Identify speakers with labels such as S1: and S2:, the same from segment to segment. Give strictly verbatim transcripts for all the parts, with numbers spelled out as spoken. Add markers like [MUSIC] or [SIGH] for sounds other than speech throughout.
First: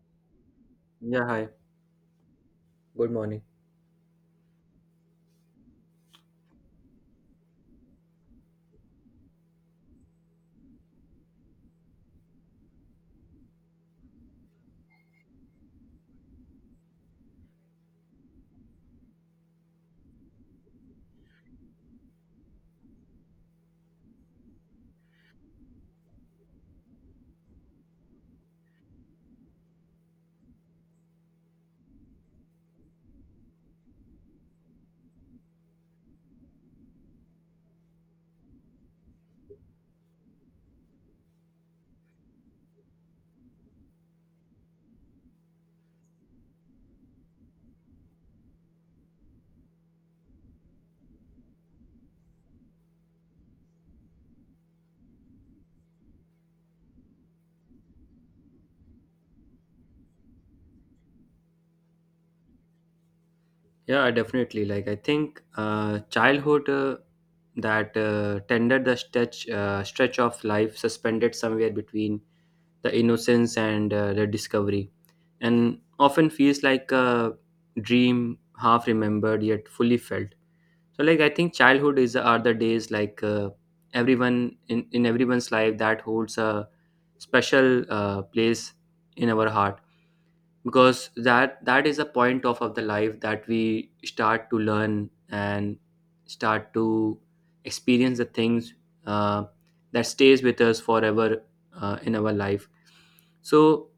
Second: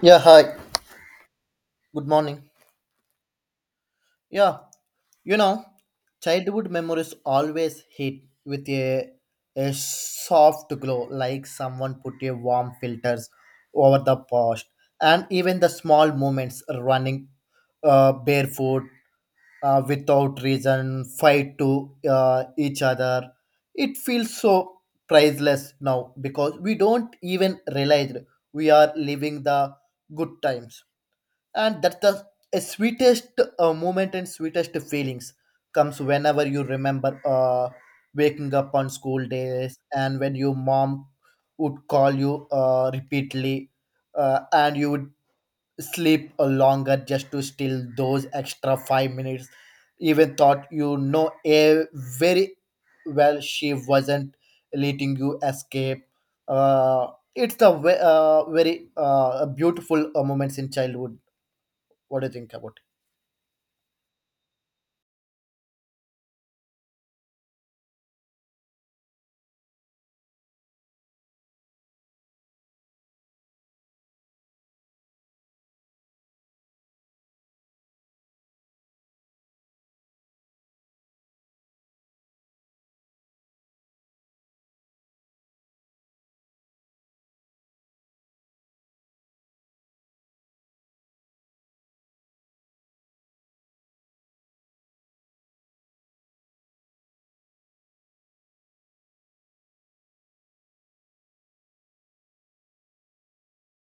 S1: Yeah, hi.
S2: Yeah, hi.
S1: Good morning.
S2: Good morning.
S1: Yeah, you know, childhood memories always hit with a, a soft glow, like someone put a warm filters over the past. And even the small moments running uh, barefoot uh, without reason, fight to uh, each other. It feels so priceless now because we don't even realize we are living the good times. And that's the a sweetest uh, moment, and sweetest feelings comes whenever you remember uh, waking up on school days, and when your mom would call you uh, repeatedly, uh, and you would sleep a longer just to steal those extra five minutes, even thought you know a very well she wasn't letting you escape. uh, it's a ve- uh, very uh, beautiful uh, moments in childhood. What do you think about
S2: Yeah, definitely. Like I think uh, childhood uh, that uh, tended the stretch uh, stretch of life suspended somewhere between the innocence and uh, the discovery, and often feels like a dream half remembered yet fully felt. So like I think childhood is are the days like uh, everyone in in everyone's life that holds a special uh, place in our heart because that that is a point of, of the life that we start to learn and start to experience the things uh, that stays with us forever uh, in our life. So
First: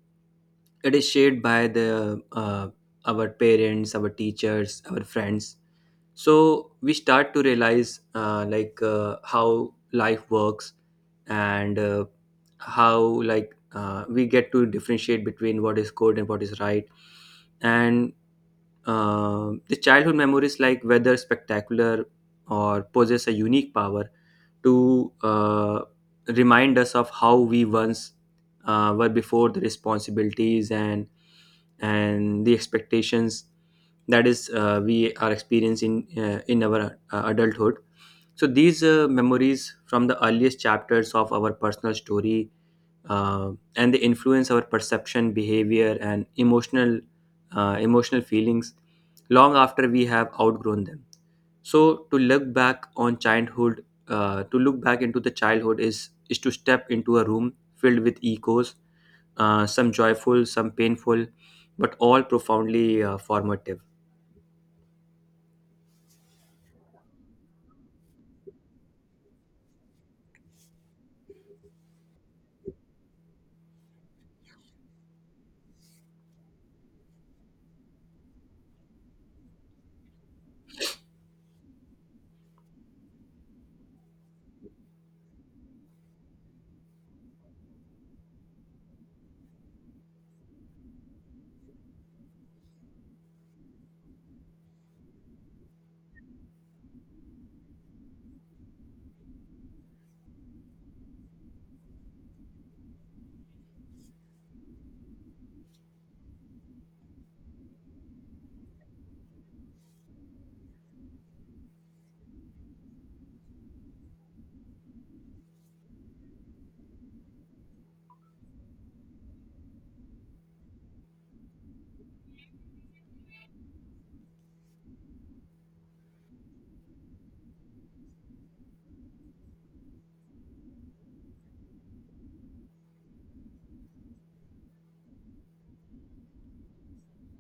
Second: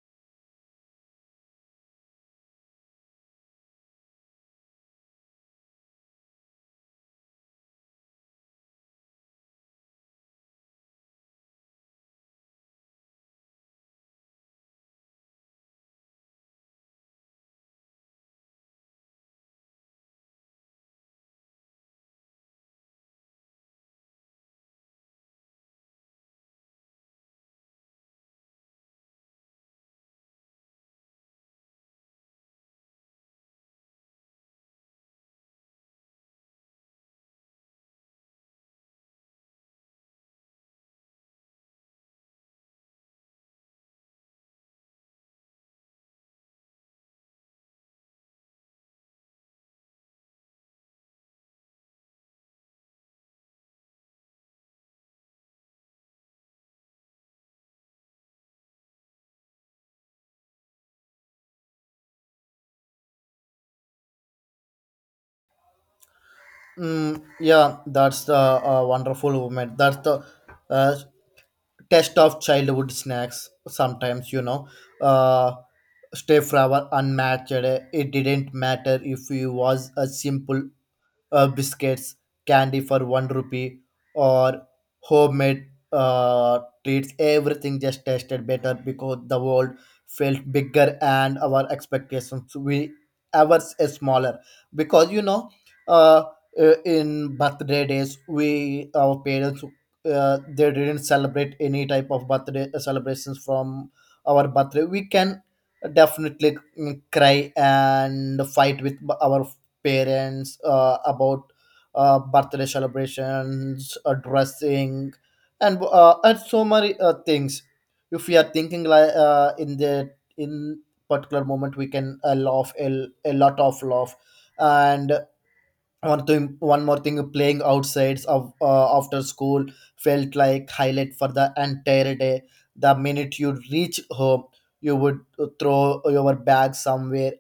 S2: it is shared by the uh, our parents, our teachers, our friends, so we start to realize uh, like uh, how life works, and uh, how like uh, we get to differentiate between what is good and what is right. And um the childhood memories, like whether spectacular or possess a unique power to uh, remind us of how we once uh, were before the responsibilities and and the expectations that is uh, we are experiencing uh, in our uh, adulthood. So these uh, memories from the earliest chapters of our personal story, uh, and they influence our perception, behavior, and emotional uh, emotional feelings long after we have outgrown them. So to look back on childhood, uh, to look back into the childhood is is to step into a room filled with echoes, uh, some joyful, some painful, but all profoundly uh, formative.
S1: it? Mm, yeah, that's the uh, wonderful moment. That's the uh, test of childhood snacks. Sometimes, you know, uh, stay forever unmatched. It didn't matter if you was a simple uh, biscuits, candy for one rupee, or homemade uh, treats. Everything just tasted better because the world felt bigger and our expectations we ever s- smaller. Because you know, uh, uh, in birthday days, we our parents uh, they didn't celebrate any type of birthday uh, celebrations from our birthday. We can definitely mm, cry and fight with b- our parents uh, about uh, birthday celebrations, uh, dressing, and uh, and so many uh, things. If we are thinking like uh, in the in particular moment, we can uh, laugh a, a lot of laugh. And one thing, one more thing, playing outsides of uh, after school felt like highlight for the entire day. The minute you reach home, you would throw your bag somewhere,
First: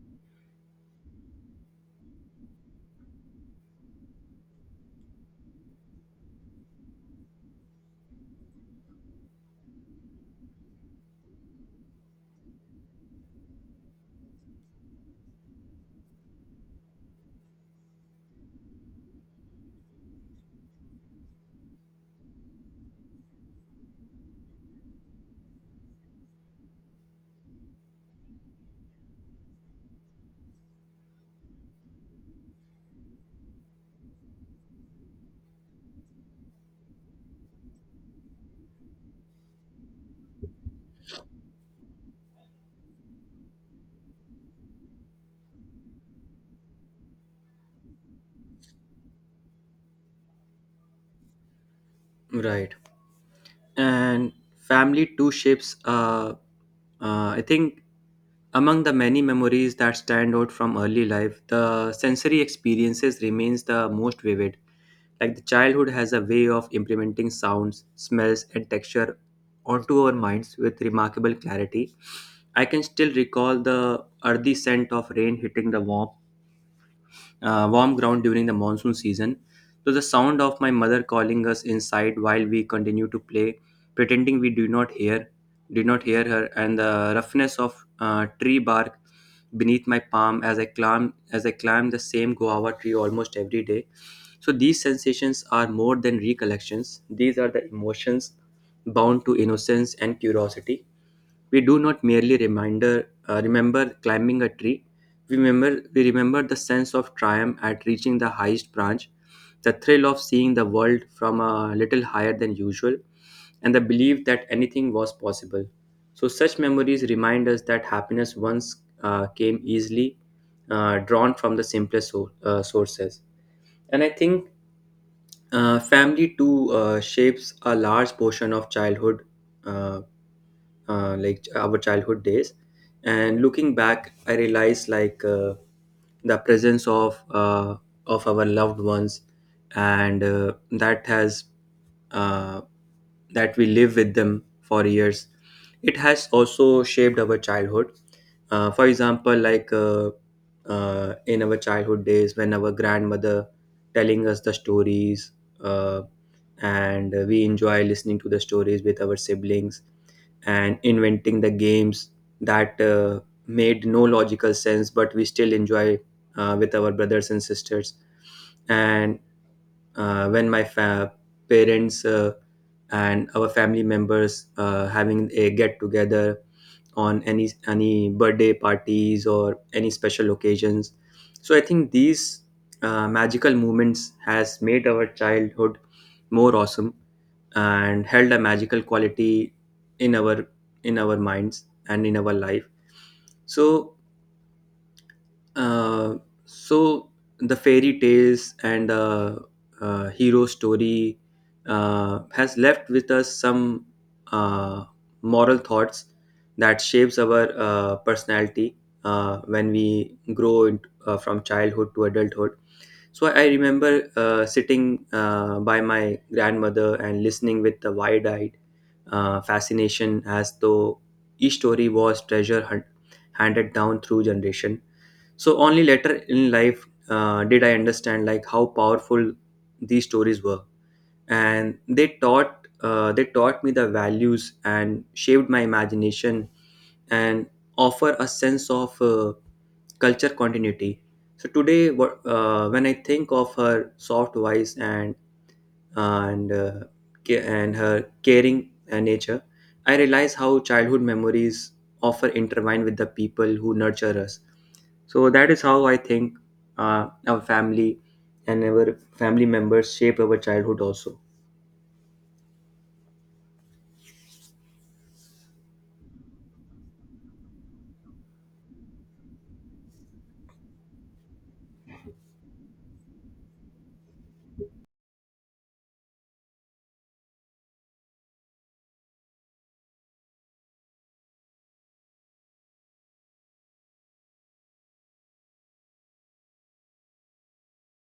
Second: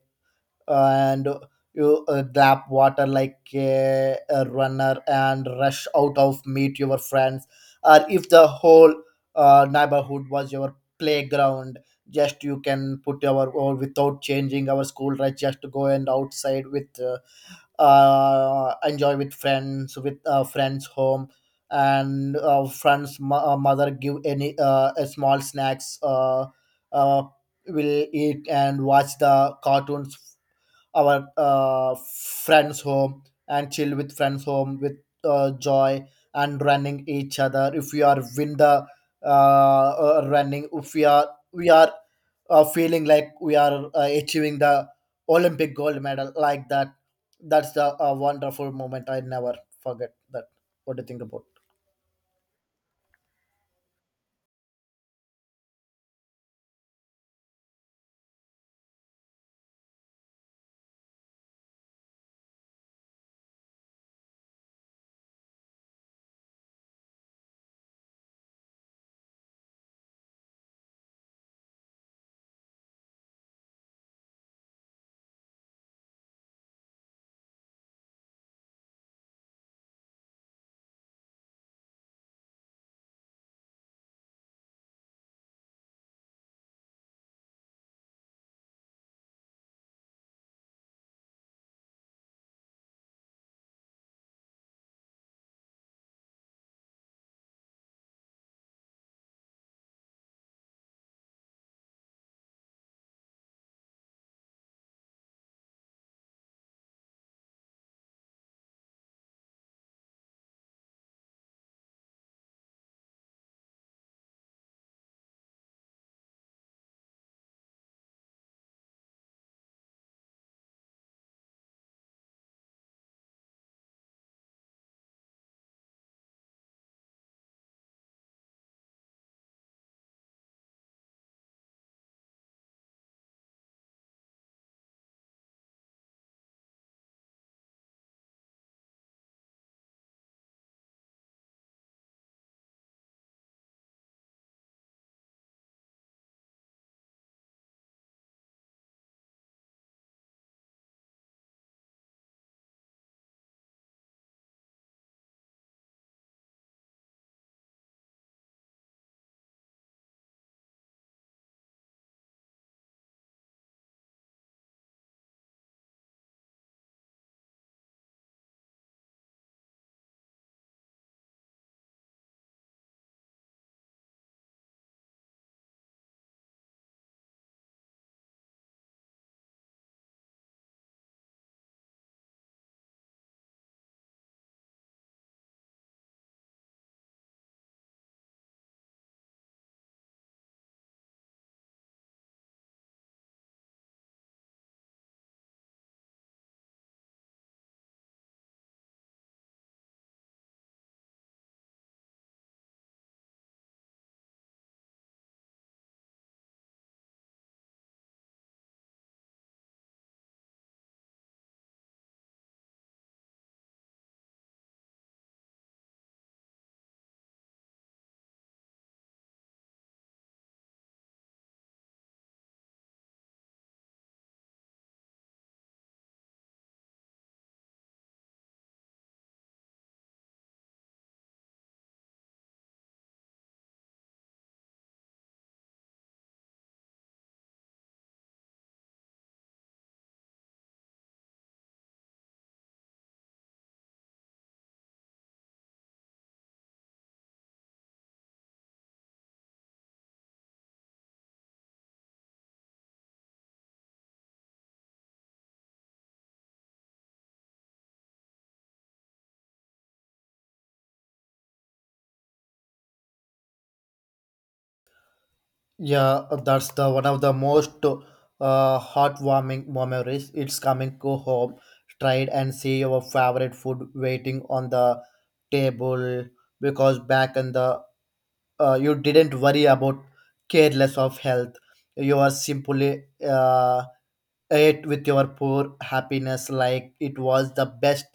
S1: and you uh, grab water like a, a runner and rush out of meet your friends, or if the whole uh, neighborhood was your playground, just you can put our or without changing our school right, just to go and outside with uh, uh, enjoy with friends, with uh, friends home, and uh, friends mo- uh, mother give any uh, a small snacks, uh, uh, will eat and watch the cartoons, our uh, friends home, and chill with friends home with uh, joy, and running each other if we are win the uh, uh, running, if we are we are uh, feeling like we are uh, achieving the Olympic gold medal like that. That's the uh, wonderful moment. I never forget that. What do you think about?
S2: Right. And family too shapes uh, uh, I think among the many memories that stand out from early life, the sensory experiences remains the most vivid. Like the childhood has a way of implementing sounds, smells and texture onto our minds with remarkable clarity. I can still recall the earthy scent of rain hitting the warm uh, warm ground during the monsoon season. So the sound of my mother calling us inside while we continue to play, pretending we do not hear, did not hear her, and the roughness of uh, tree bark beneath my palm as I climb as I climb the same guava tree almost every day. So these sensations are more than recollections. These are the emotions bound to innocence and curiosity. We do not merely reminder uh, remember climbing a tree. We remember, we remember the sense of triumph at reaching the highest branch, the thrill of seeing the world from a little higher than usual, and the belief that anything was possible. So, such memories remind us that happiness once uh, came easily, uh, drawn from the simplest so- uh, sources. And I think uh, family too uh, shapes a large portion of childhood, uh, uh, like our childhood days. And looking back, I realized like uh, the presence of uh, of our loved ones, and uh, that has uh, that we live with them for years. It has also shaped our childhood. Uh, for example, like uh, uh, in our childhood days, when our grandmother telling us the stories, uh, and we enjoy listening to the stories with our siblings and inventing the games that uh, made no logical sense but we still enjoy uh, with our brothers and sisters. And uh, when my fa- parents uh, and our family members uh, having a get together on any any birthday parties or any special occasions. So I think these uh, magical moments has made our childhood more awesome and held a magical quality in our in our minds and in our life. So uh, so the fairy tales and uh, uh, hero story uh, has left with us some uh, moral thoughts that shapes our uh, personality uh, when we grow in, uh, from childhood to adulthood. So I remember uh, sitting uh, by my grandmother and listening with the wide-eyed uh, fascination as though each story was treasure hunt handed down through generation. So only later in life uh, did I understand like how powerful these stories were, and they taught uh, they taught me the values and shaped my imagination and offer a sense of uh, culture continuity. So today, what- uh, when I think of her soft voice and and uh, ca- and her caring uh, nature, I realize how childhood memories often intertwine with the people who nurture us. So that is how I think uh, our family and our family members shape our childhood also.
S1: Yeah, that's the one of the most uh, heartwarming memories. It's coming go home, tried and see your favorite food waiting on the table, because back in the uh, you didn't worry about careless of health. You are simply uh, it with your poor happiness like it was the best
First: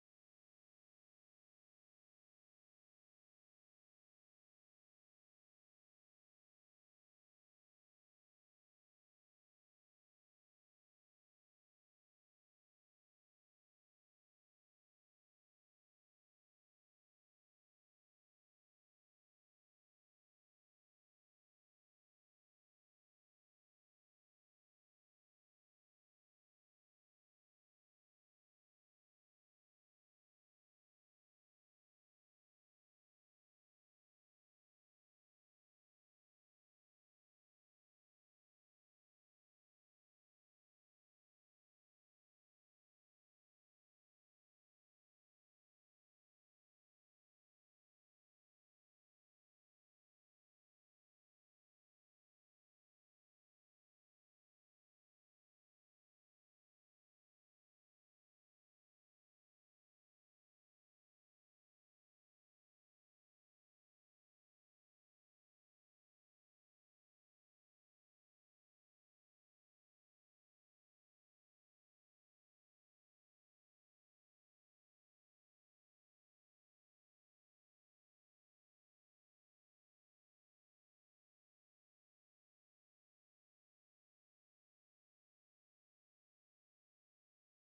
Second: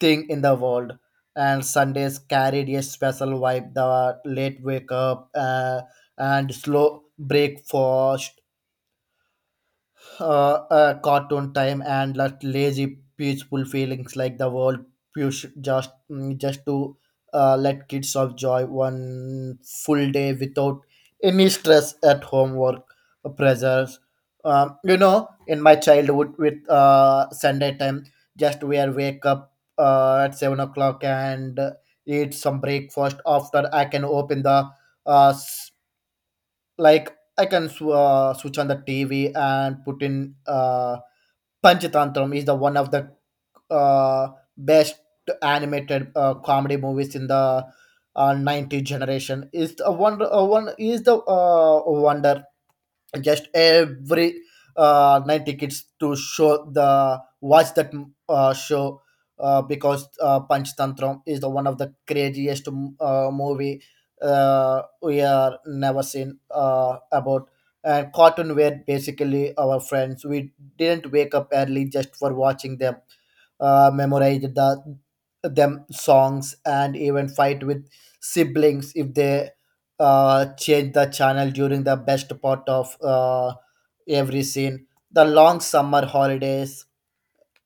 S1: thing in the world. And Sundays carried a special vibe, the late wake up uh, and slow breakfast, uh, uh, cartoon time, and like lazy peaceful feelings like the world push just mm, just to uh, let kids enjoy one full day without any stress at homework pressures. Um, you know in my childhood with uh, Sunday time, just we are wake up uh, at seven o'clock and eat some breakfast. After, I can open the uh, like I can sw- uh, switch on the TV and put in uh Panchatantram is the one of the uh best animated uh, comedy movies in the uh, ninety generation. Is a one uh, one is the uh, wonder, just every uh, night tickets to show the watch that uh, show, uh, because uh, Punch Tantram is the one of the craziest uh, movie uh, we are never seen uh, about. And cartoon were basically our friends. We didn't wake up early just for watching them, uh, memorize the them songs, and even fight with siblings if they uh, change the channel during the best part of uh, every scene. The long summer holidays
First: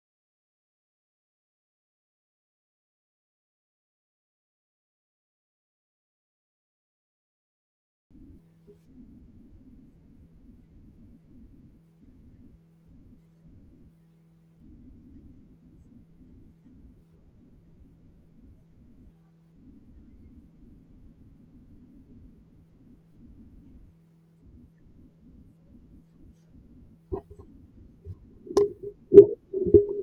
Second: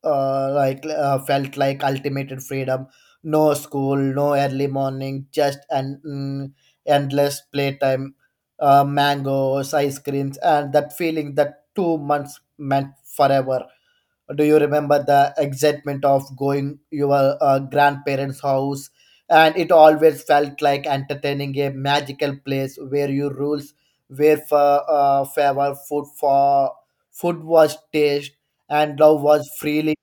S1: uh, like uh, felt like ultimate freedom. No school, no early morning, just an mm, endless playtime. Uh, mangoes, ice creams, and that feeling that two months meant forever. Do you remember the excitement of going your uh, grandparents house, and it always felt like entertaining a magical place where your rules were for uh, favor food for food was taste, and love was freely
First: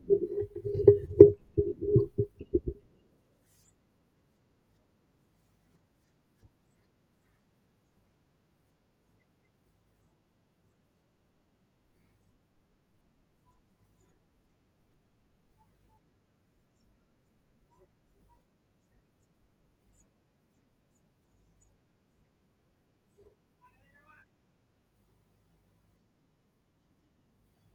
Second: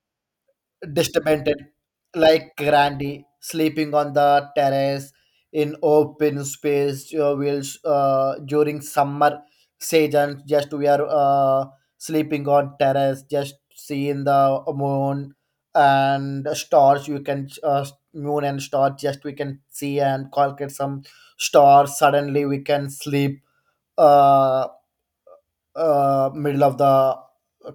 S1: distorted, like Grandy sleeping on the terrace in open space uh, wheels uh, during summer season. Just we are uh, sleeping on terrace, just seeing the moon and stars. You can uh, moon and stars. Just we can see and calculate some stars. Suddenly we can sleep. Uh, uh, Middle of the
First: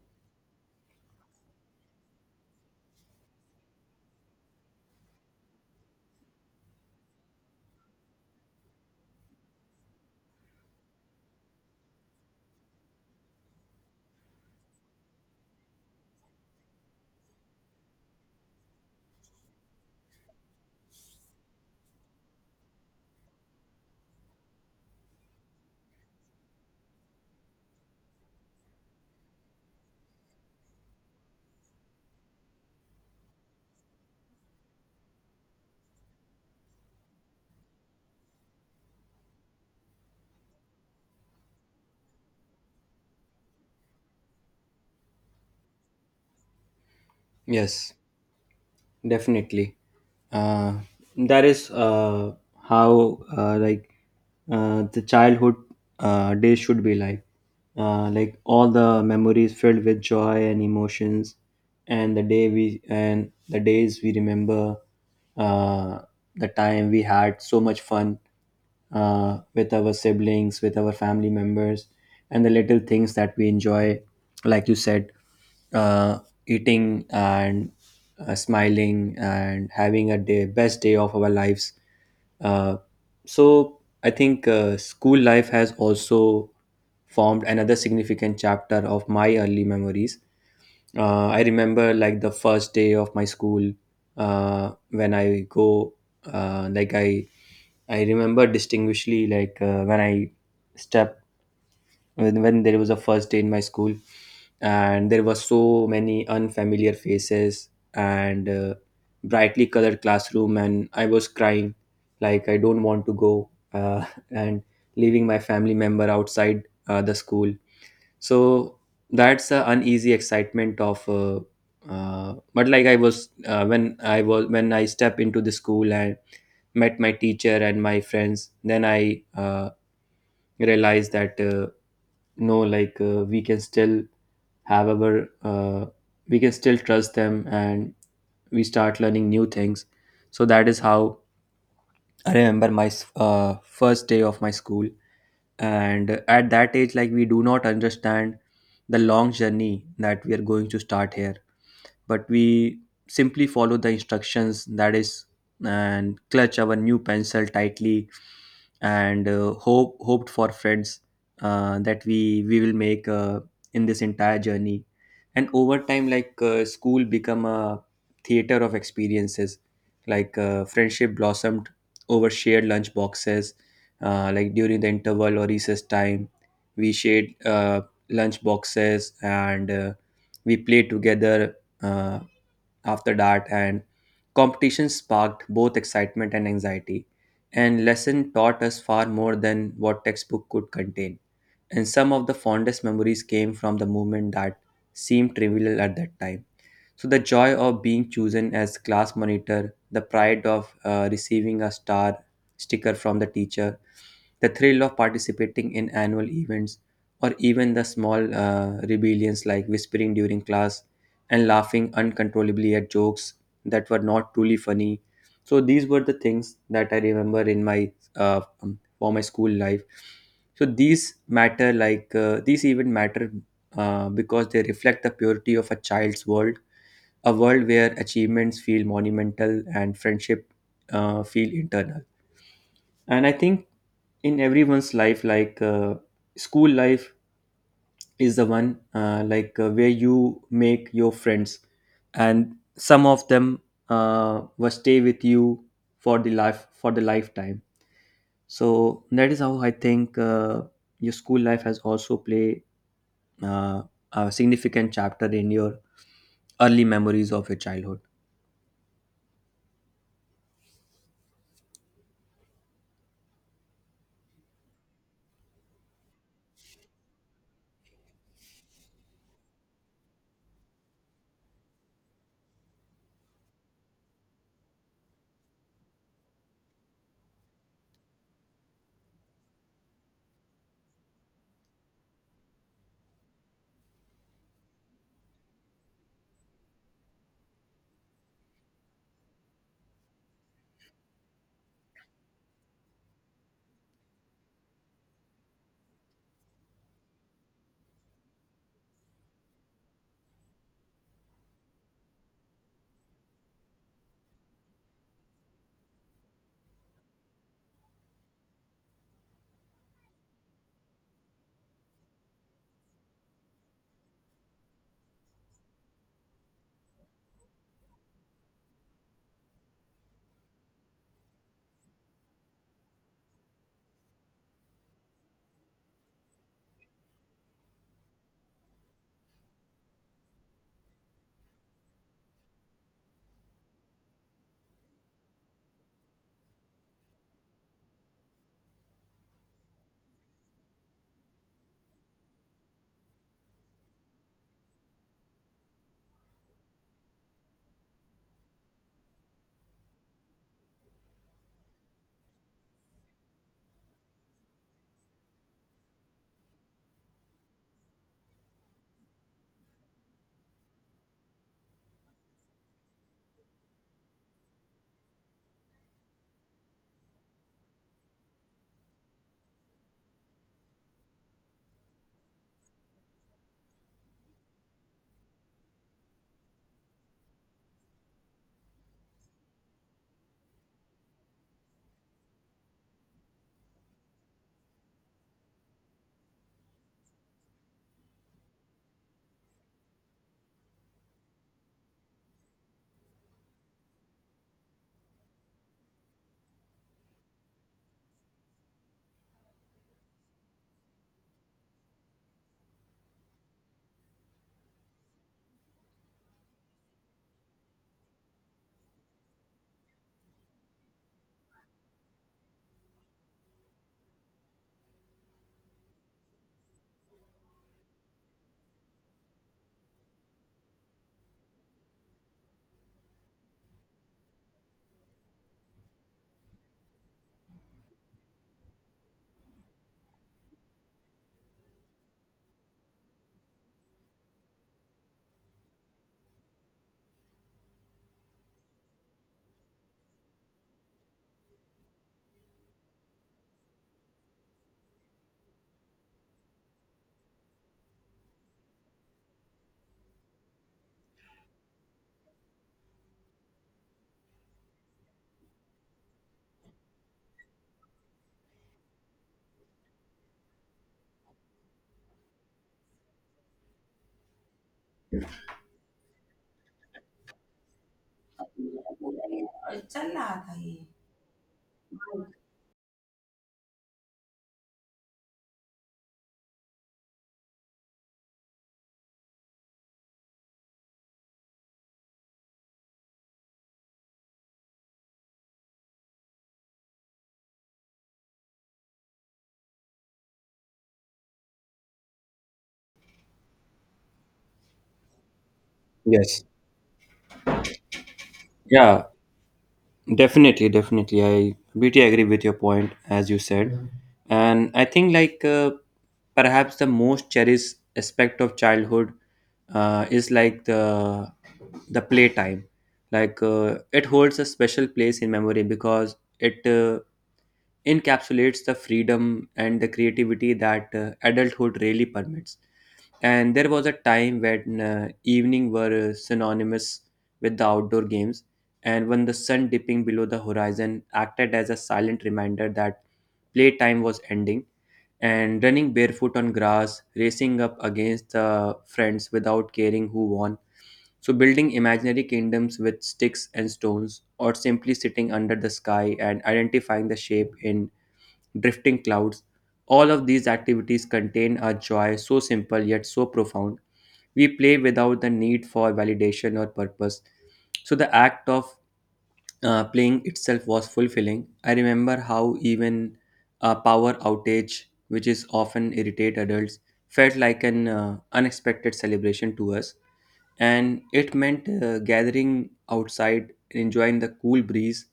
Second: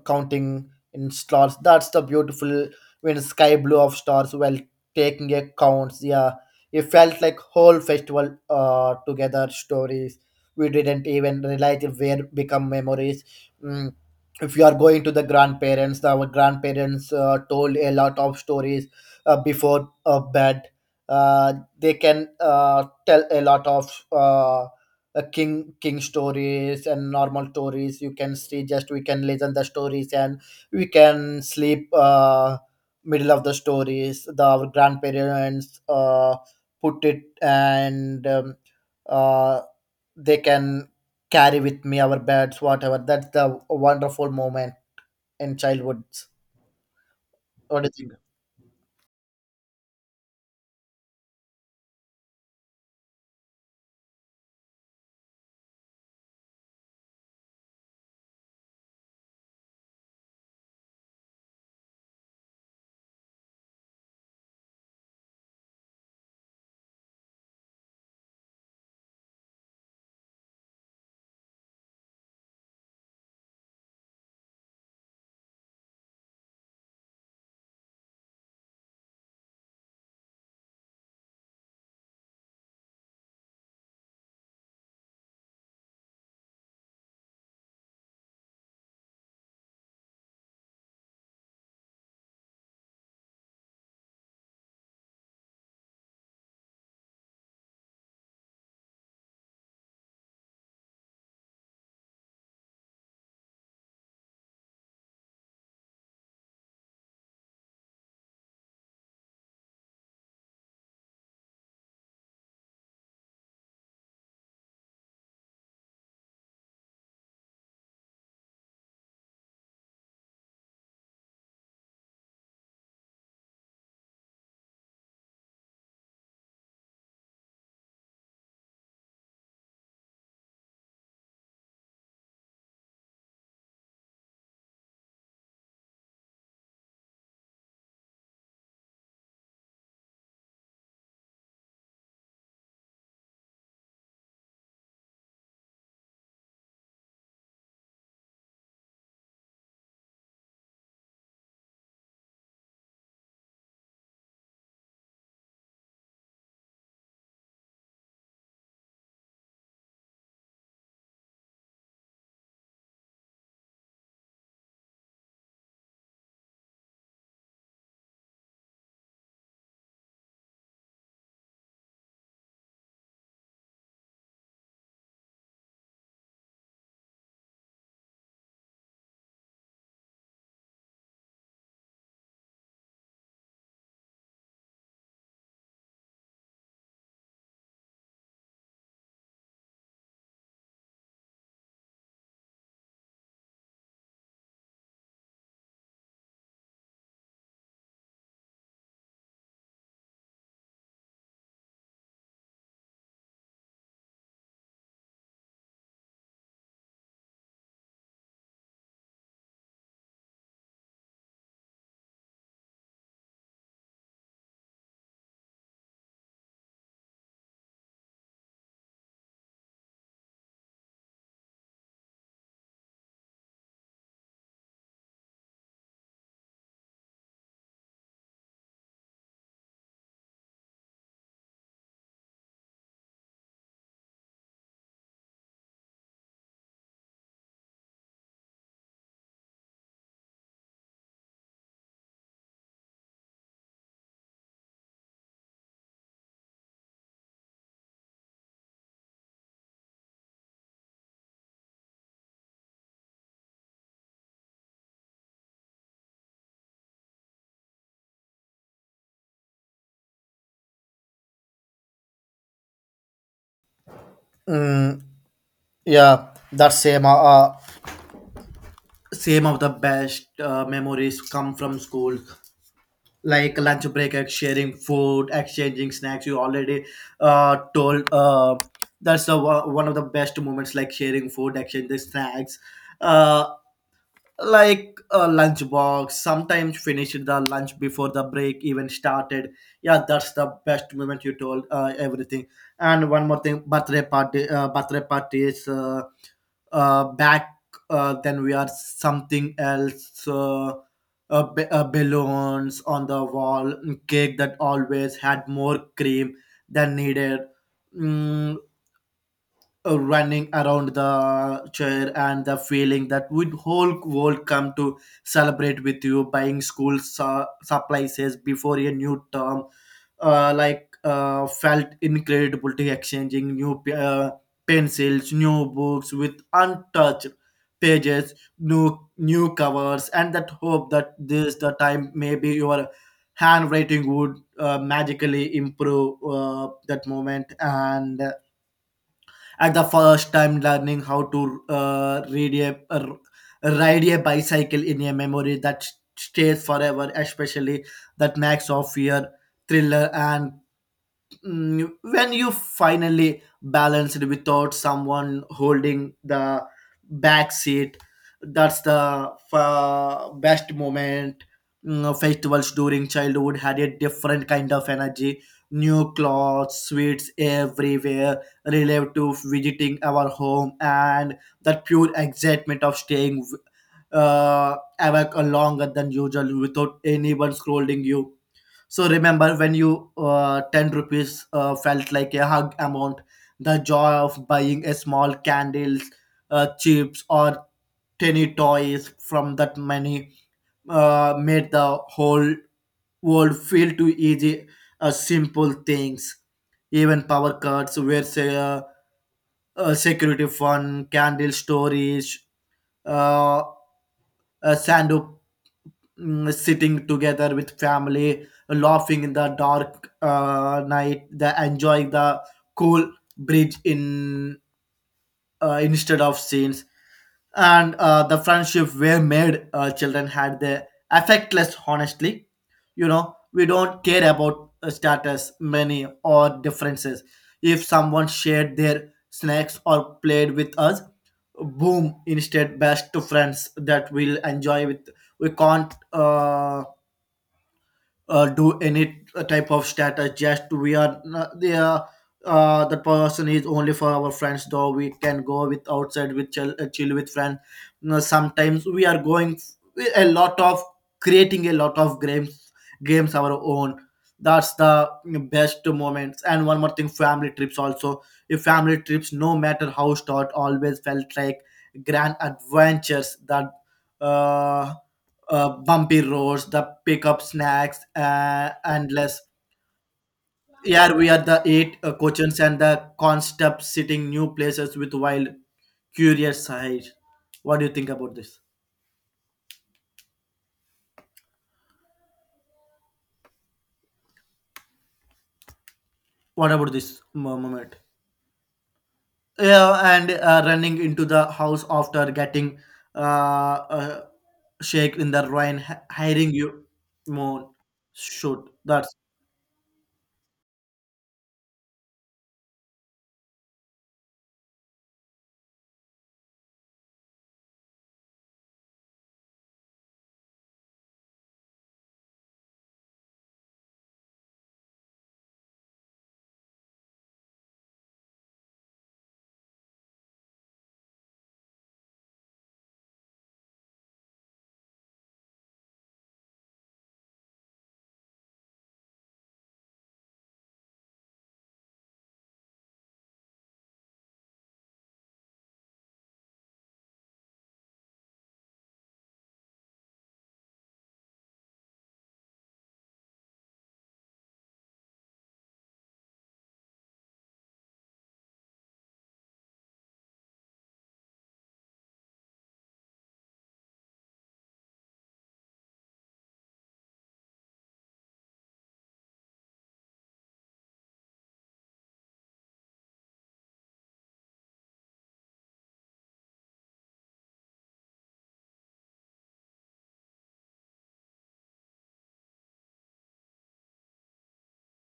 S1: counting in stars. That's the beautiful when sky blue of stars while taking a counts. Yeah, it felt like whole festival uh, together stories. We didn't even realize it where become memories. Mm. If you are going to the grandparents, our grandparents uh, told a lot of stories uh, before uh, bed. Uh, they can uh, tell a lot of uh, uh, king king stories and normal stories, you can see, just we can listen the stories and we can sleep uh, middle of the stories, the our grandparents uh, put it, and um, uh, they can carry with me our beds, whatever. That's the wonderful moment in childhood. What do
S2: Yes,
S1: you think?
S2: definitely. Uh, that is uh, how uh, like uh, the childhood uh, day should be like. uh, like all the memories filled with joy and emotions, and the day we and the days we remember uh, the time we had so much fun uh, with our siblings, with our family members, and the little things that we enjoy, like you said, uh, eating and uh, smiling and having a day best day of our lives uh. So I think uh, school life has also formed another significant chapter of my early memories. Uh, I remember like the first day of my school, uh, when I go uh, like I I remember distinguishly like uh, when I step when, when there was a first day in my school and there were so many unfamiliar faces and uh, brightly colored classroom, and I was crying like I don't want to go, uh, [LAUGHS] and leaving my family member outside uh, the school. So that's the uneasy excitement of uh, uh, but like I was uh, when i was when I step into the school and met my teacher and my friends, then I uh, realized that uh, no like uh, we can still have our uh, we can still trust them and we start learning new things. So that is how I remember my s- uh, first day of my school. And at that age, like we do not understand the long journey that we are going to start here, but we simply follow the instructions that is, and clutch our new pencil tightly and uh, hope hoped for friends uh, that we we will make uh, in this entire journey. And over time, like uh, school become a theater of experiences. Like uh, friendship blossomed over shared lunch boxes, uh, like during the interval or recess time, we shared uh, lunch boxes, and uh, we played together uh, after that. And competition sparked both excitement and anxiety, and lesson taught us far more than what textbook could contain. And some of the fondest memories came from the moment that seemed trivial at that time. So the joy of being chosen as class monitor, the pride of uh, receiving a star sticker from the teacher, the thrill of participating in annual events, or even the small uh, rebellions like whispering during class and laughing uncontrollably at jokes that were not truly funny. So these were the things that I remember in my uh, um, for my school life. So these matter, like uh, these even matter uh, because they reflect the purity of a child's world, a world where achievements feel monumental and friendship uh, feel internal. And I think in everyone's life, like uh, school life is the one uh, like uh, where you make your friends, and some of them uh, will stay with you for the life for the lifetime. So that is how I think uh, your school life has also play uh, a significant chapter in your early memories of your childhood.
S1: Mm, yeah, that same uh, uh, same of the best uh, memories come from school. Like lunch break, ex- sharing food, exchanging snacks. You already uh, told uh, that's the one one of the best moments, like sharing food, exchanging snacks. Uh, like a lunchbox sometimes finished the lunch before the break even started. Yeah, that's the best moment. You told uh, everything. And one more thing, birthday party. Uh, birthday parties. Is uh, uh, back uh, then we are something else. Uh, uh, ba- uh, balloons on the wall, cake that always had more cream than needed. Mm, uh, running around the chair, and the feeling that would whole world come to celebrate with you, buying school su- supplies before a new term. Uh, like uh, felt incredible to exchanging new p- uh, pencils, new books with untouched pages, new new covers, and that hope that this the time, maybe your handwriting would uh, magically improve, uh, that moment, and at the first time learning how to uh, read a, r- ride a bicycle in a memory that stays forever, especially that mix of fear, thriller, and mm, when you finally balance it without someone holding the back seat. That's the uh, best moment. Mm, festivals during childhood had a different kind of energy, new clothes, sweets everywhere, relative to visiting our home, and that pure excitement of staying uh, awake longer than usual without anyone scolding you. So remember when you uh, ten rupees uh, felt like a hug amount, the joy of buying a small candles, uh, chips or tiny toys from that money uh, made the whole world feel too easy, uh, simple things. Even power cuts where say, uh, uh, security fund, candle stories storage, uh, sando, mm, sitting together with family, laughing in the dark uh, night, the enjoying the cool bridge in, uh, instead of scenes. And uh, the friendship were made, uh, children had the affectless honestly. You know we don't care about uh, status, money, or differences. If someone shared their snacks or played with us, boom, instead best to friends that we'll enjoy with. We can't uh, uh, do any uh, type of status. Just we are not- they are uh, that person is only for our friends, though we can go with outside with chill, uh, chill with friends. You know, sometimes we are going f- a lot of creating a lot of games games our own. That's the best moments. And one more thing, family trips also. If family trips, no matter how short, always felt like grand adventures that uh uh, bumpy roads, the pickup snacks, uh, endless. Yeah, we are the eight uh, coaches and the concept sitting new places with wild, curious eyes. What do you think about this? What about this mo- moment? Yeah, and uh, running into the house after getting uh, uh, shake in the rain, hi-
S2: Yes.
S1: hiring you more. Shoot,
S2: Yeah,
S1: that's.
S2: definitely, definitely. I completely agree with your point, as you said. Mhm. And I think, like, uh, perhaps the most cherished aspect of childhood uh, is like the the playtime. Like, uh, it holds a special place in memory because it uh, encapsulates the freedom and the creativity that uh, adulthood really permits. And there was a time when uh, evening were uh, synonymous with the outdoor games, and when the sun dipping below the horizon acted as a silent reminder that playtime was ending, and running barefoot on grass, racing up against uh, friends without caring who won, so building imaginary kingdoms with sticks and stones, or simply sitting under the sky and identifying the shape in drifting clouds. All of these activities contain a joy so simple yet so profound. We play without the need for validation or purpose. So the act of uh, playing itself was fulfilling. I remember how even a power outage, which is often irritate adults, felt like an uh, unexpected celebration to us, and it meant uh, gathering outside, enjoying the cool breeze,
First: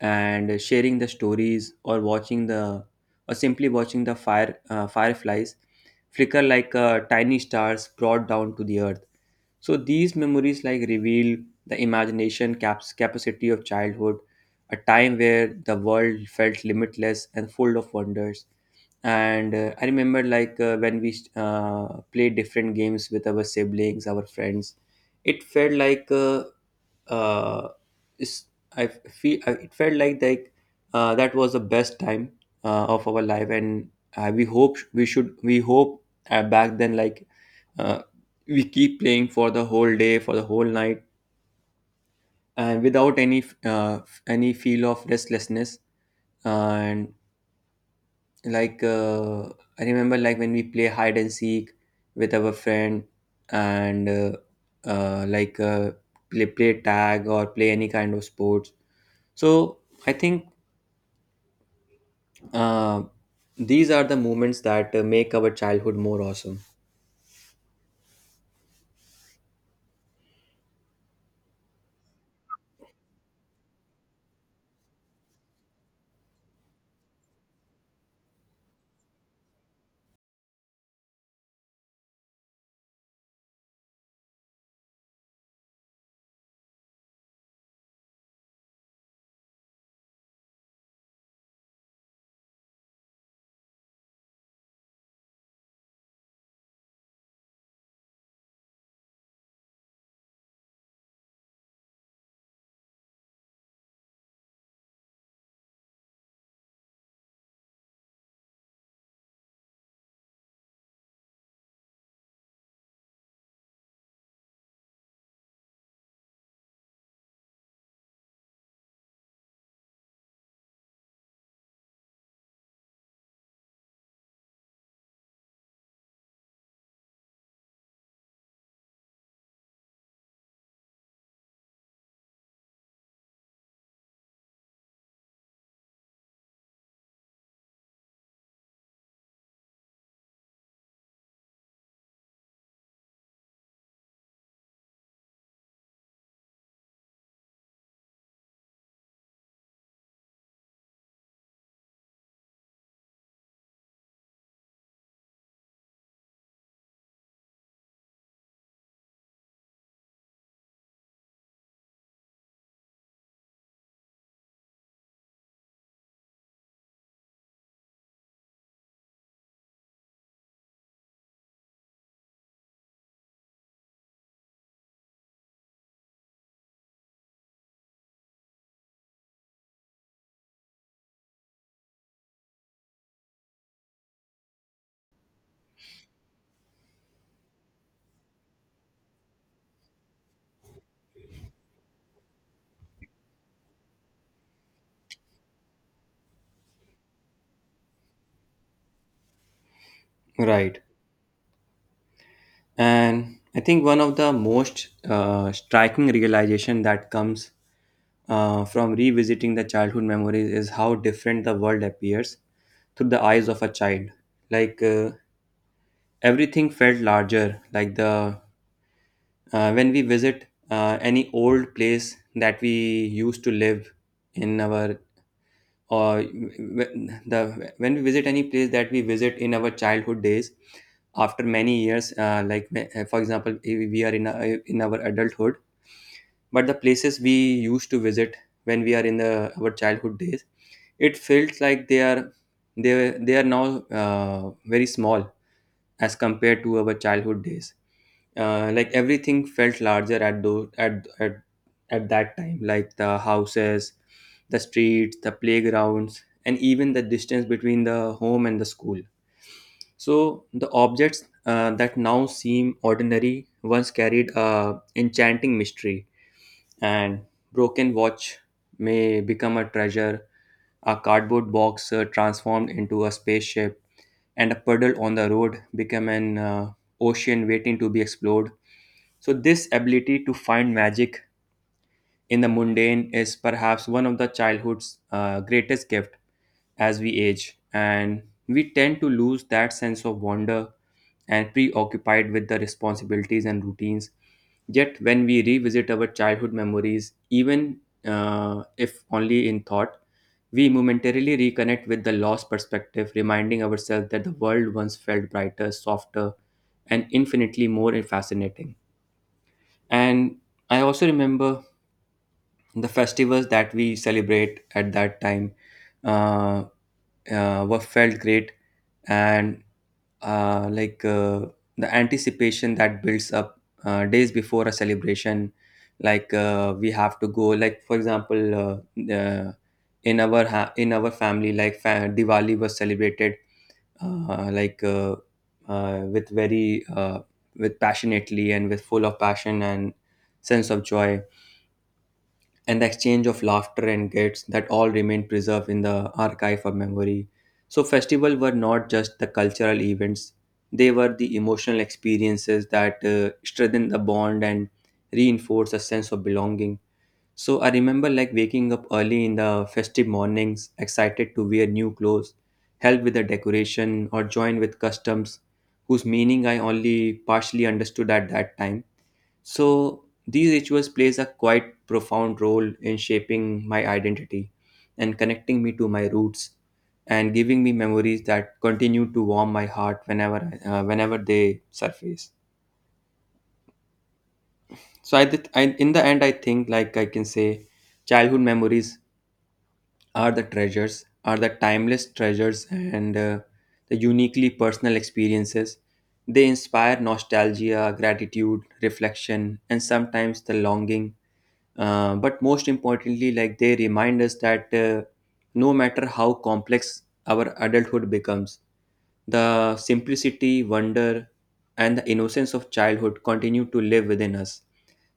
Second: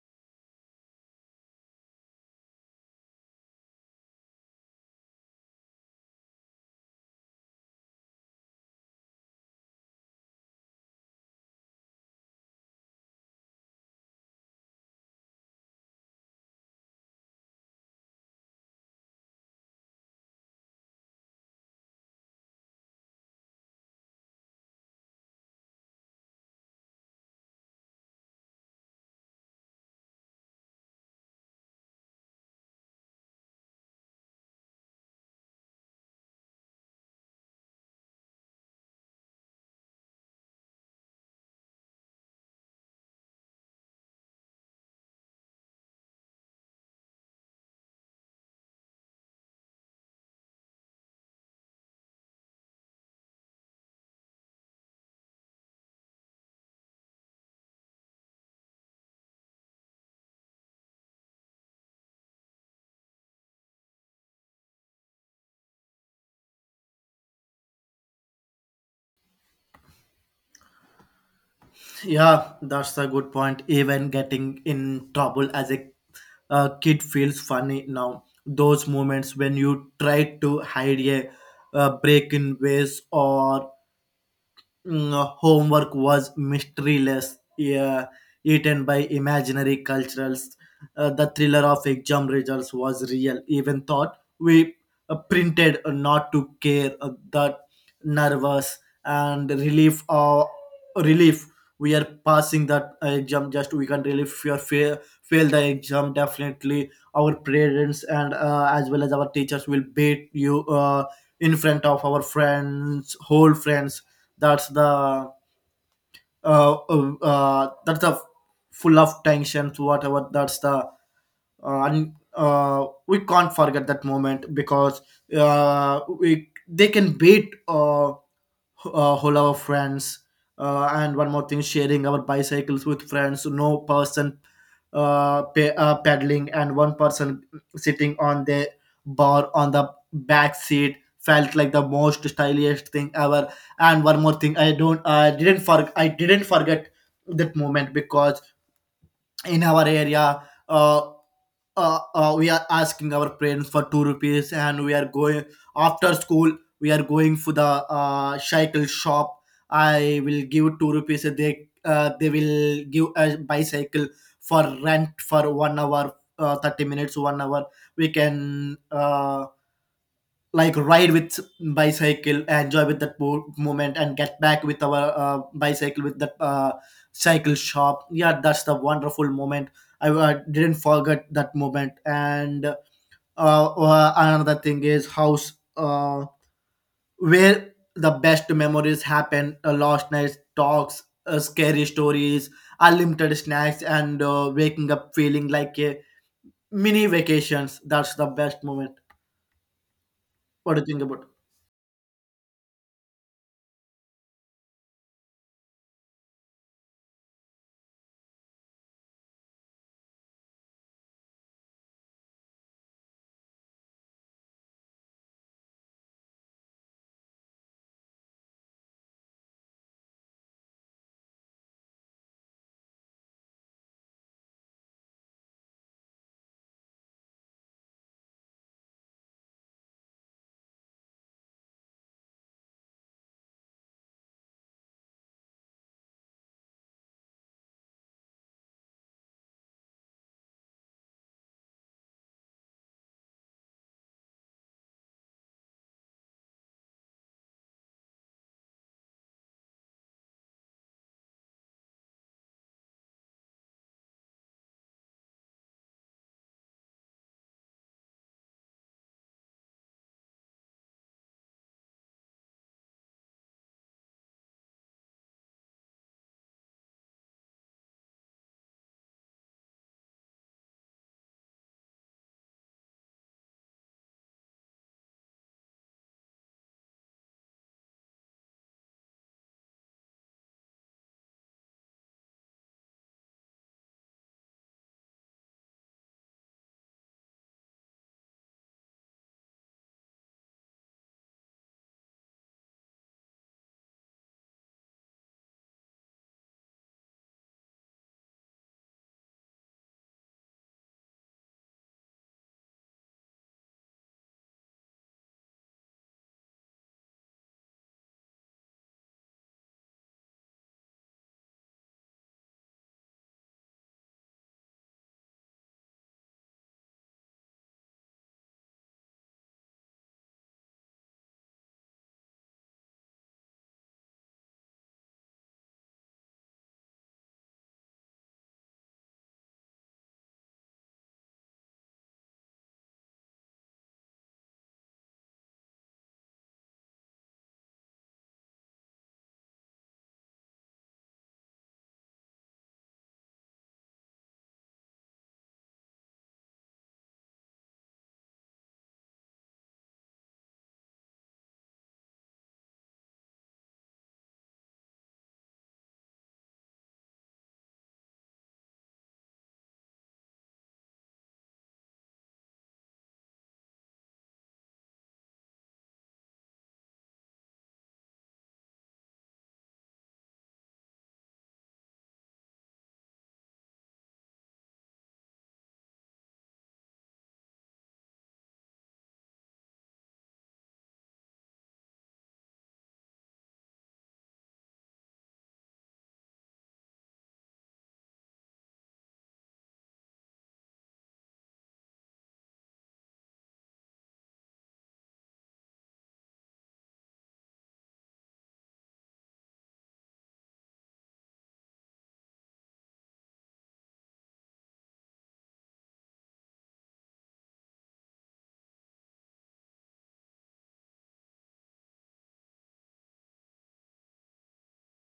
S2: and sharing the stories or watching the or simply watching the fire uh, fireflies flicker like uh, tiny stars brought down to the earth. So these memories like reveal the imagination caps capacity of childhood, a time where the world felt limitless and full of wonders. And uh, I remember like uh, when we uh, played different games with our siblings, our friends. It felt like uh, uh, is- I feel I- it felt like like uh, that was the best time uh, of our life, and uh, we hope we should we hope uh, back then like uh, we keep playing for the whole day for the whole night and without any uh, any feel of restlessness. And like uh, I remember like when we play hide and seek with our friend and uh, uh, like uh, play, play tag or play any kind of sports. So I think uh, these are the moments that uh, make our childhood more awesome.
S1: Yeah, that's a good point. Even getting in trouble as a uh, kid feels funny now. Those moments when you try to hide a uh, break in ways, or mm, homework was mysteryless. Yeah, eaten by imaginary culturals. Uh, the thriller of exam results was real, even thought we uh, printed not to care uh, that nervous and relief or relief. We are passing that uh, exam. Just we can relieve your fail, fail the exam. Definitely, our parents and uh, as well as our teachers will beat you uh, in front of our friends, whole friends. That's the uh, uh, uh, that's the full of tensions, whatever. That's the uh, and uh, we can't forget that moment. Because uh, we they can beat uh, uh, whole our friends, uh, and one more thing, sharing our bicycles with friends, no person uh, pe- uh, pedaling and one person sitting on the bar on the back seat felt like the most stylish thing ever. And one more thing, i don't i didn't for i didn't forget that moment. Because in our area, uh, uh, uh, we are asking our friends for two rupees, and we are going after school. We are going for the uh, cycle shop. I will give two rupees, they uh, they will give a bicycle for rent for one hour, uh, thirty minutes, one hour we can uh, like ride with bicycle, enjoy with that mo- moment, and get back with our uh, bicycle with that uh, cycle shop. Yeah, that's the wonderful moment. I uh, didn't forget that moment. And uh, uh, another thing is house, uh, where the best memories happen, uh, last night's talks, uh, scary stories, unlimited snacks, and uh, waking up feeling like a mini vacations. That's the best moment. What do
S2: Right.
S1: you think about?
S2: And I think one of the most uh, striking realization that comes uh, from revisiting the childhood memories is how different the world appears through the eyes of a child. Like uh, everything felt larger. Like the uh, when we visit uh, any old place that we used to live in our, or when- the when we visit any place that we visit in our childhood days after many years, uh, like uh, for example, if we are in a, in our adulthood, but the places we used to visit when we are in the, our childhood days, it felt like they are they they are now uh, very small as compared to our childhood days. uh, like everything felt larger at those at, at at that time, like the houses, the streets, the playgrounds, and even the distance between the home and the school. So the objects uh, that now seem ordinary once carried a enchanting mystery, and broken watch may become a treasure, a cardboard box uh, transformed into a spaceship, and a puddle on the road become an uh, ocean waiting to be explored. So this ability to find magic in the mundane is perhaps one of the childhood's uh, greatest gift. As we age, and we tend to lose that sense of wonder and preoccupied with the responsibilities and routines. Yet, when we revisit our childhood memories, even uh, if only in thought, we momentarily reconnect with the lost perspective, reminding ourselves that the world once felt brighter, softer, and infinitely more fascinating. And I also remember the festivals that we celebrate at that time uh, uh, were felt great, and uh, like uh, the anticipation that builds up uh, days before a celebration. like uh, we have to go, like for example, uh, uh, in our ha- in our family, like fa- diwali was celebrated, uh, like uh, uh, with very uh, with passionately and with full of passion and sense of joy, and the exchange of laughter and gifts that all remain preserved in the archive of memory. So festivals were not just the cultural events, they were the emotional experiences that uh, strengthened the bond and reinforced a sense of belonging. So I remember like waking up early in the festive mornings, excited to wear new clothes, help with the decoration, or join with customs whose meaning I only partially understood at that time. So these rituals plays a quite profound role in shaping my identity and connecting me to my roots and giving me memories that continue to warm my heart whenever uh, whenever they surface. So I, did, I in the end, I think like I can say childhood memories are the treasures are the timeless treasures and uh, the uniquely personal experiences. They inspire nostalgia, gratitude, reflection, and sometimes the longing. Uh, but most importantly, like they remind us that, uh, no matter how complex our adulthood becomes, the simplicity, wonder, and the innocence of childhood continue to live within us.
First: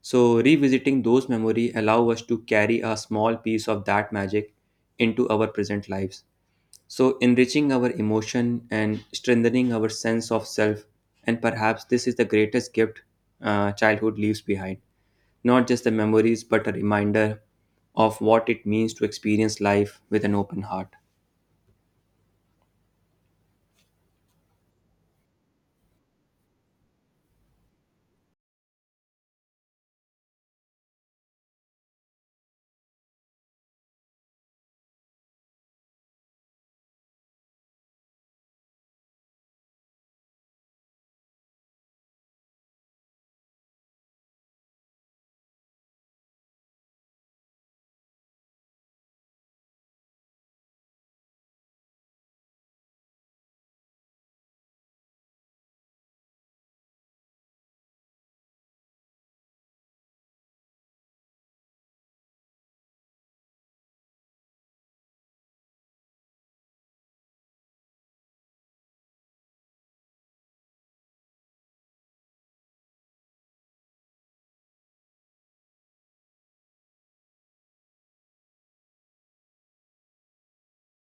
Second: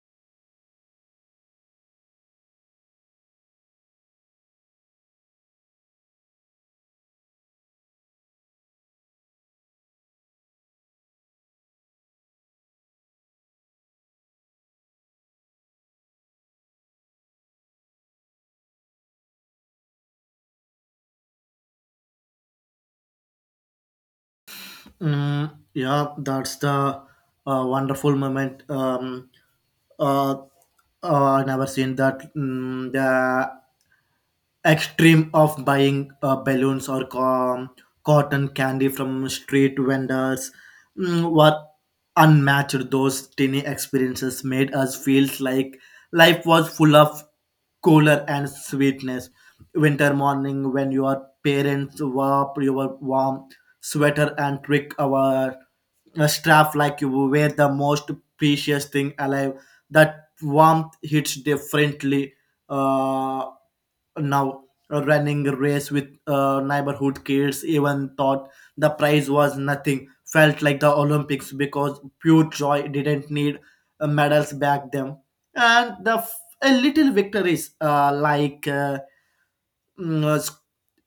S2: So revisiting those memories allow us to carry a small piece of that magic into our present lives, so enriching our emotion and strengthening our sense of self. And perhaps this is the greatest gift uh, childhood leaves behind, not just the memories, but a reminder of what it means to experience life with an open heart.
S1: Mm, yeah, that's the uh, wonderful moment. Um, uh, uh, I never seen that. Mm, the extreme of buying uh, balloons or co- cotton candy from street vendors mm, were unmatched. Those tiny experiences made us feel like life was full of color and sweetness. Winter morning when your parents wrap your warm sweater and trick our uh, strap like you were the most precious thing alive. That warmth hits differently uh, now. Running a race with uh, neighborhood kids, even thought the prize was nothing, felt like the Olympics, because pure joy didn't need uh, medals back then. And the f- a little victories, uh, like uh, mm, uh, sc-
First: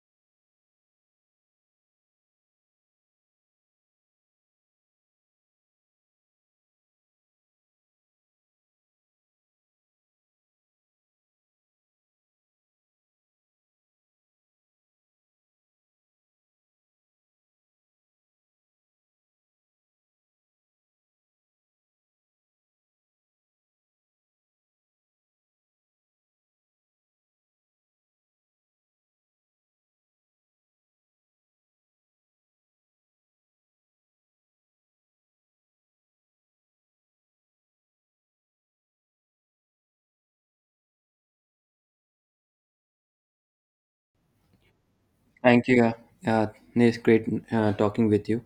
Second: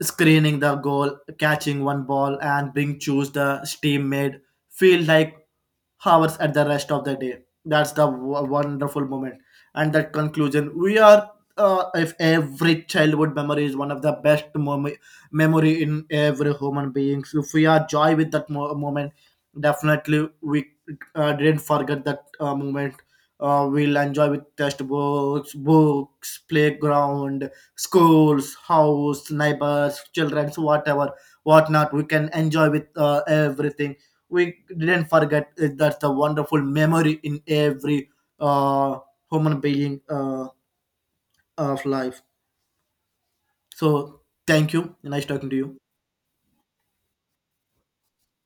S1: screening the goal, catching one ball, and being choose the team made feel like hours at the rest of the day. That's the w- wonderful moment. And that conclusion, we are. Uh, if every childhood memory is one of the best mom- memory in every human being, so if we are joy with that mo- moment, definitely we uh, didn't forget that uh, moment. Uh, we'll enjoy with textbooks, books, playground, schools, house, neighbors, childrens, whatever, whatnot. We can enjoy with uh, everything. We didn't forget uh, that's the wonderful memory in every uh, human being uh, of life. So thank you. Nice talking to
S2: Thank
S1: you.
S2: you. Yeah, yeah, it's great uh, talking with you.